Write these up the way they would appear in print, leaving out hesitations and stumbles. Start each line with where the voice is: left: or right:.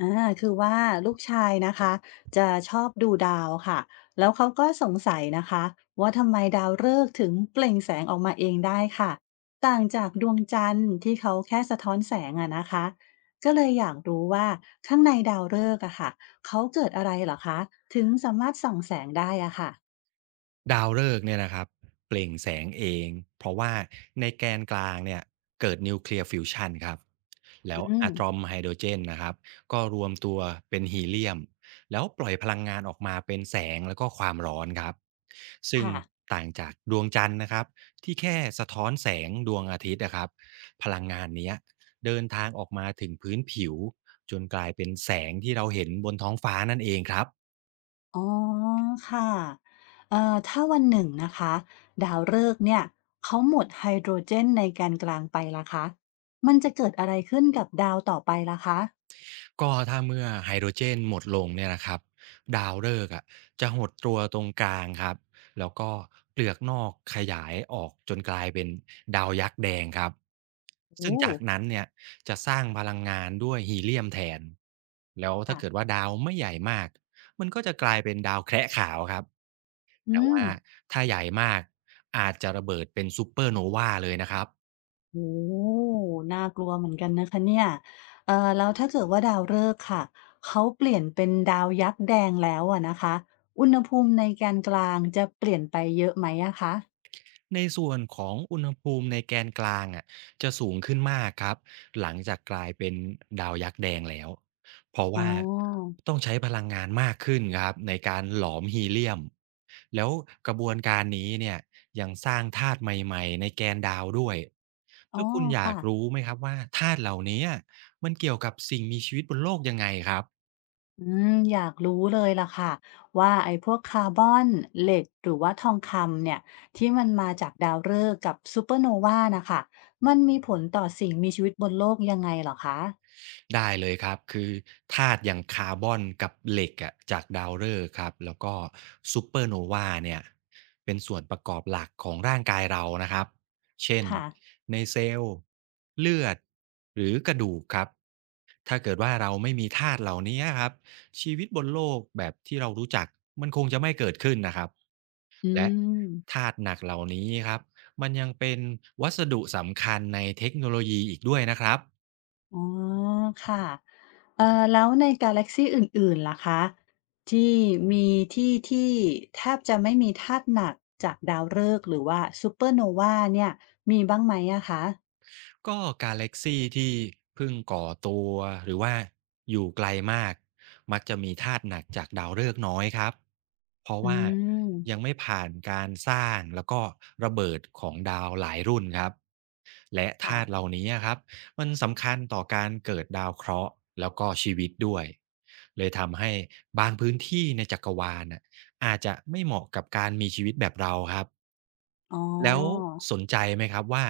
left: อาคือว่าลูกชายนะคะจะชอบดูดาวค่ะแล้วเขาก็สงสัยนะคะว่าทำไมดาวฤกษ์ถึงเปล่งแสงออกมาเองได้ค่ะต่างจากดวงจันทร์ที่เขาแค่สะท้อนแสงอะนะคะก็เลยอยากรู้ว่าข้างในดาวฤกษ์อะค่ะเขาเกิดอะไรเหรอคะถึงสามารถส่องแสงได้อะค่ะ
right: ดาวฤกษ์เนี่ยนะครับเปล่งแสงเองเพราะว่าในแกนกลางเนี่ยเกิดนิวเคลียร์ฟิวชันครับแล้
left: อื
right: ว
left: ม
right: อะตอมไฮโดรเจนนะครับก็รวมตัวเป็นฮีเลียมแล้วปล่อยพลังงานออกมาเป็นแสงแล้วก็ความร้อนครับซึ่ง
left: ค่ะ
right: ต่างจากดวงจันทร์นะครับที่แค่สะท้อนแสงดวงอาทิตย์นะครับพลังงานเนี้ยเดินทางออกมาถึงพื้นผิวจนกลายเป็นแสงที่เราเห็นบนท้องฟ้านั่นเองครับ
left: อ๋อค่ะถ้าวันหนึ่งนะคะดาวฤกษ์เนี่ยเขาหมดไฮโดรเจนในแกนกลางไปล่ะคะมันจะเกิดอะไรขึ้นกับดาวต่อไปล่ะคะ
right: ก็ถ้าเมื่อไฮโดรเจนหมดลงเนี่ยนะครับดาวฤกษ์อะจะหดตัวตรงกลางครับแล้วก็เปลือกนอกขยายออกจนกลายเป็นดาวยักษ์แดงครับ
left: โอ้
right: ซึ่งจากนั้นเนี่ยจะสร้างพลังงานด้วยฮีเลียมแทนแล้ว
left: ค่ะ
right: ถ้าเกิดว่าดาวไม่ใหญ่มากมันก็จะกลายเป็นดาวแคระขาวครับ
left: อื
right: แต่
left: ม
right: ว่าถ้าใหญ่มากอาจจะระเบิดเป็นซูเปอร์โนวาเลยนะครับ
left: โอ้น่ากลัวเหมือนกันนะคะเนี่ยแล้วถ้าเกิดว่าดาวฤกษ์ค่ะเขาเปลี่ยนเป็นดาวยักษ์แดงแล้วอะนะคะอุณหภูมิในแกนกลางจะเปลี่ยนไปเยอะไหมอะคะ
right: ในส่วนของอุณหภูมิในแกนกลางอะจะสูงขึ้นมากครับหลังจากกลายเป็นดาวยักษ์แดงแล้วเพราะ
left: อ๋
right: ว่า
left: อ
right: ต้องใช้พลังงานมากขึ้นครับในการหลอมฮีเลียมแล้วกระบวนการนี้เนี่ยยังสร้างธาตุใหม่ๆในแกนดาวด้วย
left: อ๋อ
right: แล้วคุณอยา
left: ค่ะ
right: กรู้ไหมครับว่าธาตุเหล่านี้มันเกี่ยวกับสิ่งมีชีวิตบนโลกยังไงครับ
left: อืมอยากรู้เลยล่ะค่ะว่าไอ้พวกคาร์บอนเหล็กหรือว่าทองคำเนี่ยที่มันมาจากดาวฤกษ์กับซูเปอร์โนวานะคะมันมีผลต่อสิ่งมีชีวิตบนโลกยังไงเหรอคะ
right: ได้เลยครับคือธาตุอย่างคาร์บอนกับเหล็กอะจากดาวฤกษ์ครับแล้วก็ซูเปอร์โนวาเนี่ยเป็นส่วนประกอบหลักของร่างกายเรานะครับเช่น
left: ค่ะ
right: ในเซลล์เลือดหรือกระดูกครับถ้าเกิดว่าเราไม่มีธาตุเหล่านี้ครับชีวิตบนโลกแบบที่เรารู้จักมันคงจะไม่เกิดขึ้นนะครับ
left: อื
right: และ
left: ม
right: ธาตุหนักเหล่านี้ครับมันยังเป็นวัสดุสำคัญในเทคโนโลยีอีกด้วยนะครับ
left: อ๋อค่ะแล้วในกาแล็กซีอื่นๆล่ะคะที่มีที่แทบจะไม่มีธาตุหนักจากดาวฤกษ์หรือว่าซูเปอร์โนวาเนี่ยมีบ้างไหมอะคะ
right: ก็กาแล็กซีที่เพิ่งก่อตัวหรือว่าอยู่ไกลมากมักจะมีธาตุหนักจากดาวฤกษ์น้อยครับเพราะ
left: อื
right: ว่า
left: ม
right: ยังไม่ผ่านการสร้างแล้วก็ระเบิดของดาวหลายรุ่นครับและธาตุเห
left: ค่ะ
right: ล่านี้ครับมันสำคัญต่อการเกิดดาวเคราะห์แล้วก็ชีวิตด้วยเลยทำให้บางพื้นที่ในจักรวาลน่ะอาจจะไม่เหมาะกับการมีชีวิตแบบเราครับ
left: อ๋อ
right: แล้วสนใจไหมครับว่า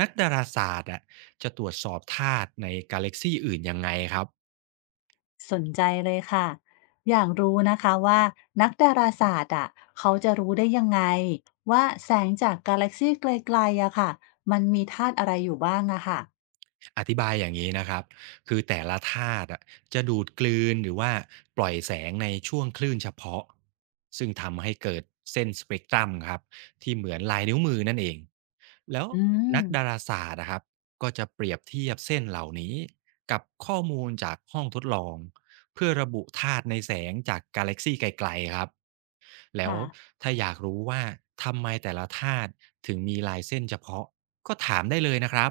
right: นักดาราศาสตร์อะจะตรวจสอบธาตุในกาแล็กซีอื่นยังไงครับ
left: สนใจเลยค่ะ อยากรู้นะคะว่านักดาราศาสตร์อ่ะเขาจะรู้ได้ยังไงว่าแสงจากกาแล็กซีไกลๆอะค่ะมันมีธาตุอะไรอยู่บ้างอะค่ะ
right: อธิบายอย่างนี้นะครับคือแต่ละธาตุอะจะดูดกลืนหรือว่าปล่อยแสงในช่วงคลื่นเฉพาะซึ่งทำให้เกิดเส้นสเปกตรัมครับที่เหมือนลายนิ้วมือนั่นเองแล้ว
left: อืม
right: นักดาราศาสตร์นะครับก็จะเปรียบเทียบเส้นเหล่านี้กับข้อมูลจากห้องทดลองเพื่อระบุธาตุในแสงจากกาแล็กซีไกลๆครับ แล้ว
left: ค่ะ
right: ถ้าอยากรู้ว่าทำไมแต่ละธาตุถึงมีลายเส้นเฉพาะก็ถามได้เลยนะครับ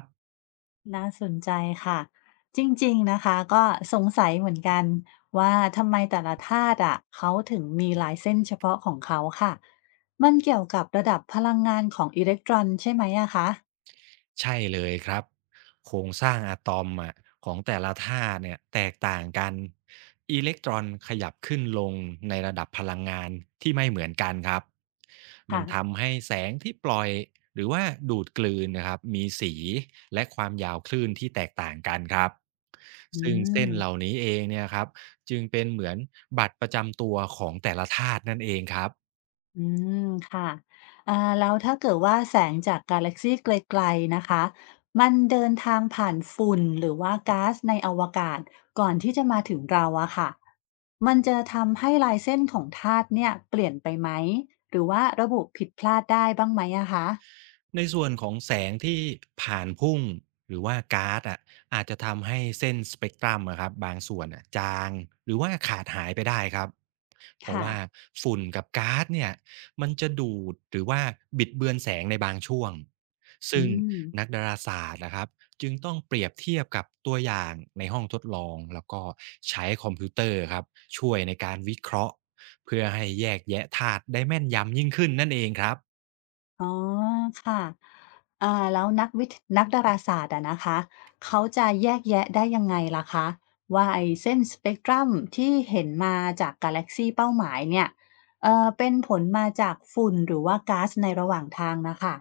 left: น่าสนใจค่ะ จริงๆนะคะก็สงสัยเหมือนกันว่าทำไมแต่ละธาตุอ่ะเขาถึงมีลายเส้นเฉพาะของเขาค่ะ มันเกี่ยวกับระดับพลังงานของอิเล็กตรอนใช่ไหมอะคะ
right: ใช่เลยครับโครงสร้างอะตอมอะของแต่ละธาตุเนี่ยแตกต่างกันอิเล็กตรอนขยับขึ้นลงในระดับพลังงานที่ไม่เหมือนกันครับมั
left: ค่ะ
right: นทำให้แสงที่ปล่อยหรือว่าดูดกลืนนะครับมีสีและความยาวคลื่นที่แตกต่างกันครับ
left: อื
right: ซึ่งเส้
left: ม
right: นเหล่านี้เองเนี่ยครับจึงเป็นเหมือนบัตรประจำตัวของแต่ละธาตุนั่นเองครับ
left: อืมค่ะอ่าแล้วถ้าเกิดว่าแสงจากกาแล็กซี่ไกลๆนะคะ มันเดินทางผ่านฝุ่นหรือว่าก๊าซในอวกาศก่อนที่จะมาถึงเราอะค่ะ มันจะทำให้ลายเส้นของธาตุเนี่ยเปลี่ยนไปไหมหรือว่าระบุผิดพลาดได้บ้างไหมอะคะ
right: ในส่วนของแสงที่ผ่านพุ่งหรือว่าก๊าซอะอาจจะทำให้เส้นสเปกตรัมอะครับบางส่วนอะจางหรือว่าขาดหายไปได้ครับเพราะ
left: ค่ะ
right: ว่าฝุ่นกับก๊าซเนี่ยมันจะดูดหรือว่าบิดเบือนแสงในบางช่วง
left: อื
right: ซึ่ง
left: ม
right: นักดาราศาสตร์นะครับจึงต้องเปรียบเทียบกับตัวอย่างในห้องทดลองแล้วก็ใช้คอมพิวเตอร์ครับช่วยในการวิเคราะห์เพื่อให้แยกแยะธาตุได้แม่นยำยิ่งขึ้นนั่นเองครับ
left: อ๋อค่ะอ่าแล้วนักวิทย์นักดาราศาสตร์อะนะคะ เขาจะแยกแยะได้ยังไงล่ะคะ ว่าไอ้เส้นสเปกตรัมที่เห็นมาจากกาแล็กซีเป้าหมายเนี่ยเป็นผลมาจากฝุ่นหรือว่าก๊าซในระหว่างทางนะคะ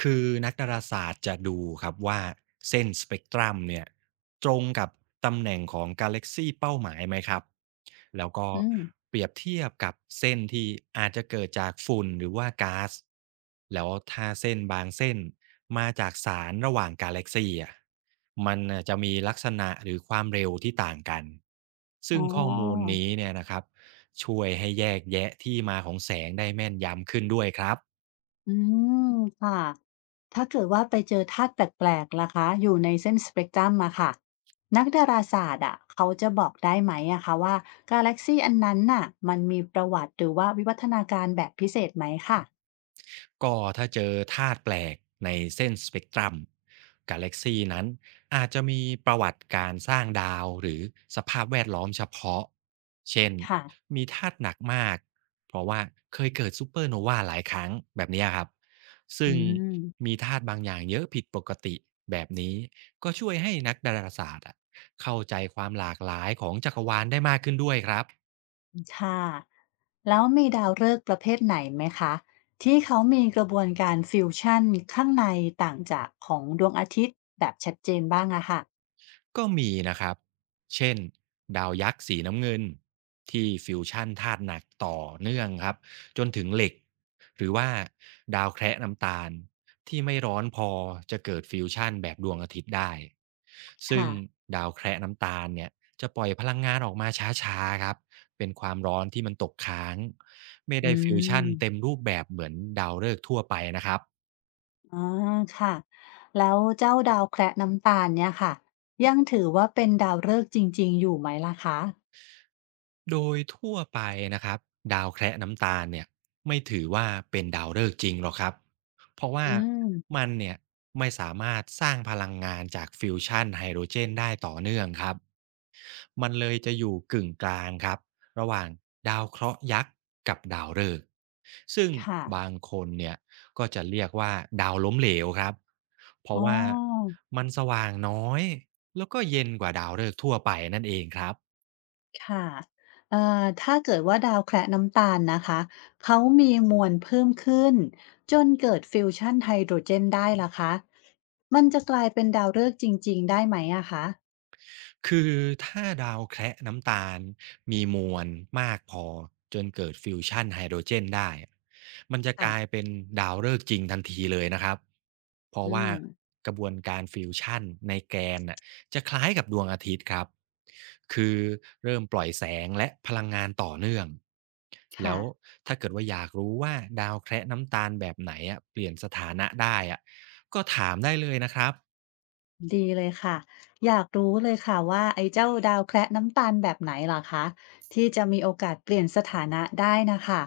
right: คือนักดาราศาสตร์จะดูครับว่าเส้นสเปกตรัมเนี่ยตรงกับตำแหน่งของกาแล็กซีเป้าหมายไหมครับแล้วก็
left: อืม
right: เปรียบเทียบกับเส้นที่อาจจะเกิดจากฝุ่นหรือว่าก๊าซแล้วถ้าเส้นบางเส้นมาจากสารระหว่างกาแล็กซีอ่ะมันน่ะจะมีลักษณะหรือความเร็วที่ต่างกัน
left: อ๋
right: ซึ่
left: อ
right: งข้อมูลนี้เนี่ยนะครับช่วยให้แยกแยะที่มาของแสงได้แม่นยำขึ้นด้วยครับ
left: อืมค่ะ ถ้าเกิดว่าไปเจอธาตุแปลกๆล่ะคะ อยู่ในเส้นสเปกตรัมอะค่ะ นักดาราศาสตร์อะเขาจะบอกได้ไหมอะคะว่ากาแล็กซีอันนั้นน่ะมันมีประวัติหรือว่าวิวัฒนาการแบบพิเศษไหมค่ะ
right: ก็ถ้าเจอธาตุแปลกในเส้นสเปกตรัมกาแล็กซีนั้นอาจจะมีประวัติการสร้างดาวหรือสภาพแวดล้อมเฉพาะเช่น
left: ค่ะ
right: มีธาตุหนักมากเพราะว่าเคยเกิดซูเปอร์โนวาหลายครั้งแบบเนี้ยครับ
left: อื
right: ซึ่ง
left: ม
right: มีธาตุบางอย่างเยอะผิดปกติแบบนี้ก็ช่วยให้นักดาราศาสตร์อะเข้าใจความหลากหลายของจักรวาลได้มากขึ้นด้วยครับ
left: ค่ะ แล้วมีดาวฤกษ์ประเภทไหนไหมคะ ที่เขามีกระบวนการฟิวชั่นข้างในต่างจากของดวงอาทิตย์แบบชัดเจนบ้างอะค่ะ
right: ก็มีนะครับ เช่นดาวยักษ์สีน้ำเงินที่ฟิวชั่นธาตุหนักต่อเนื่องครับจนถึงเหล็กหรือว่าดาวแคระน้ำตาลที่ไม่ร้อนพอจะเกิดฟิวชั่นแบบดวงอาทิตย์ได้ซึ่ง
left: ค่ะ
right: ดาวแคระน้ำตาลเนี่ยจะปล่อยพลังงานออกมาช้าๆครับเป็นความร้อนที่มันตกค้างไม่
left: อื
right: ได้ฟิวชั่นเต็ม
left: ม
right: รูปแบบเหมือนดาวฤกษ์ทั่วไปนะครับ
left: อ๋อค่ะแล้วเจ้าดาวแคระน้ำตาลเนี่ยค่ะยังถือว่าเป็นดาวฤกษ์จริงๆอยู่ไหมล่ะคะ
right: โดยทั่วไปนะครับดาวแคระน้ำตาลเนี่ยไม่ถือว่าเป็นดาวฤกษ์จริงหรอกครับเพราะว่า
left: อืม
right: มันเนี่ยไม่สามารถสร้างพลังงานจากฟิวชันไฮโดรเจนได้ต่อเนื่องครับมันเลยจะอยู่กึ่งกลางครับระหว่างดาวเคราะห์ยักษ์กับดาวฤกษ์ซึ่ง
left: ค่ะ
right: บางคนเนี่ยก็จะเรียกว่าดาวล้มเหลวครับเพ
left: อ๋
right: ราะว่า
left: อ
right: มันสว่างน้อยแล้วก็เย็นกว่าดาวฤกษ์ทั่วไปนั่นเองครับ
left: ค่ะถ้าเกิดว่าดาวแคระน้ำตาลนะคะเขามีมวลเพิ่มขึ้นจนเกิดฟิวชันไฮโดรเจนได้ล่ะคะมันจะกลายเป็นดาวฤกษ์จริงๆได้ไหมอะคะ
right: คือถ้าดาวแคระน้ำตาลมีมวลมากพอจนเกิดฟิวชั่นไฮโดรเจนได้อะมันจะก
left: ค่ะ
right: ลายเป็นดาวฤกษ์จริงทันทีเลยนะครับ เพ
left: อื
right: ราะว่า
left: ม
right: กระบวนการฟิวชั่นในแกนน่ะจะคล้ายกับดวงอาทิตย์ครับ คือเริ่มปล่อยแสงและพลังงานต่อเนื่อง แล้
left: ค่ะ
right: วถ้าเกิดว่าอยากรู้ว่าดาวแคระน้ำตาลแบบไหนอะเปลี่ยนสถานะได้อะก็ถามได้เลยนะครับ
left: ดีเลยค่ะอยากรู้เลยค่ะว่าไอ้เจ้าดาวแคระน้ำตาลแบบไหนล่ะคะที่จะมีโอกาสเปลี่ยนสถานะได้นะคะ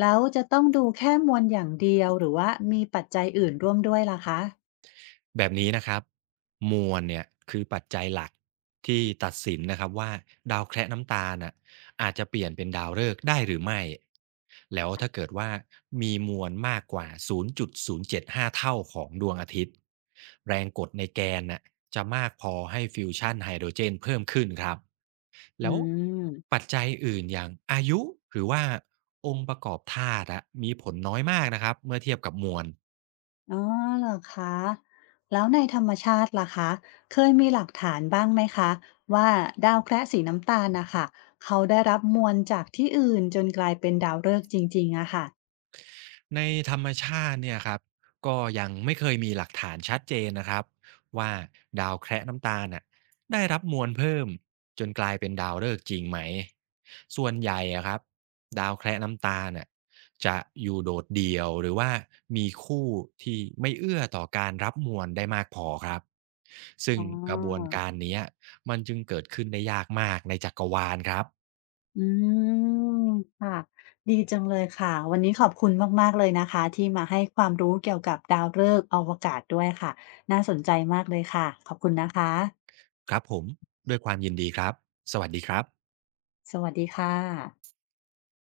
left: แล้วจะต้องดูแค่มวลอย่างเดียวหรือว่ามีปัจจัยอื่นร่วมด้วยล่ะคะ
right: แบบนี้นะครับมวลเนี่ยคือปัจจัยหลักที่ตัดสินนะครับว่าดาวแคระน้ำตาลน่ะอาจจะเปลี่ยนเป็นดาวฤกษ์ได้หรือไม่แล้วถ้าเกิดว่ามีมวลมากกว่า 0.075เจ็ดห้าเท่าของดวงอาทิตย์แรงกดในแกนน่ะจะมากพอให้ฟิวชั่นไฮโดรเจนเพิ่มขึ้นครับแล้
left: อื
right: ว
left: ม
right: ปัจจัยอื่นอย่างอายุหรือว่าองค์ประกอบธาตุอะมีผลน้อยมากนะครับเมื่อเทียบกับมวล
left: อ๋อเหรอคะแล้วในธรรมชาติล่ะคะเคยมีหลักฐานบ้างไหมคะว่าดาวแคระสีน้ำตาลนะคะเขาได้รับมวลจากที่อื่นจนกลายเป็นดาวฤกษ์จริงๆอะค่ะ
right: ในธรรมชาติเนี่ยครับก็ยังไม่เคยมีหลักฐานชัดเจนนะครับว่าดาวแคระน้ำตาลน่ะได้รับมวลเพิ่มจนกลายเป็นดาวฤกษ์จริงไหมส่วนใหญ่อะครับดาวแคระน้ำตาลน่ะจะอยู่โดดเดี่ยวหรือว่ามีคู่ที่ไม่เอื้อต่อการรับมวลได้มากพอครับซึ่ง
left: อ๋อ
right: กระบวนการเนี้ยมันจึงเกิดขึ้นได้ยากมากในจักรวาลครับ
left: อืมค่ะดีจังเลยค่ะวันนี้ขอบคุณมากๆเลยนะคะที่มาให้ความรู้เกี่ยวกับดาวฤกษ์อวกาศด้วยค่ะน่าสนใจมากเลยค่ะขอบคุณนะคะ
right: ครับผมด้วยความยินดีครับสวัสดีครับ
left: สวัสดีค่ะ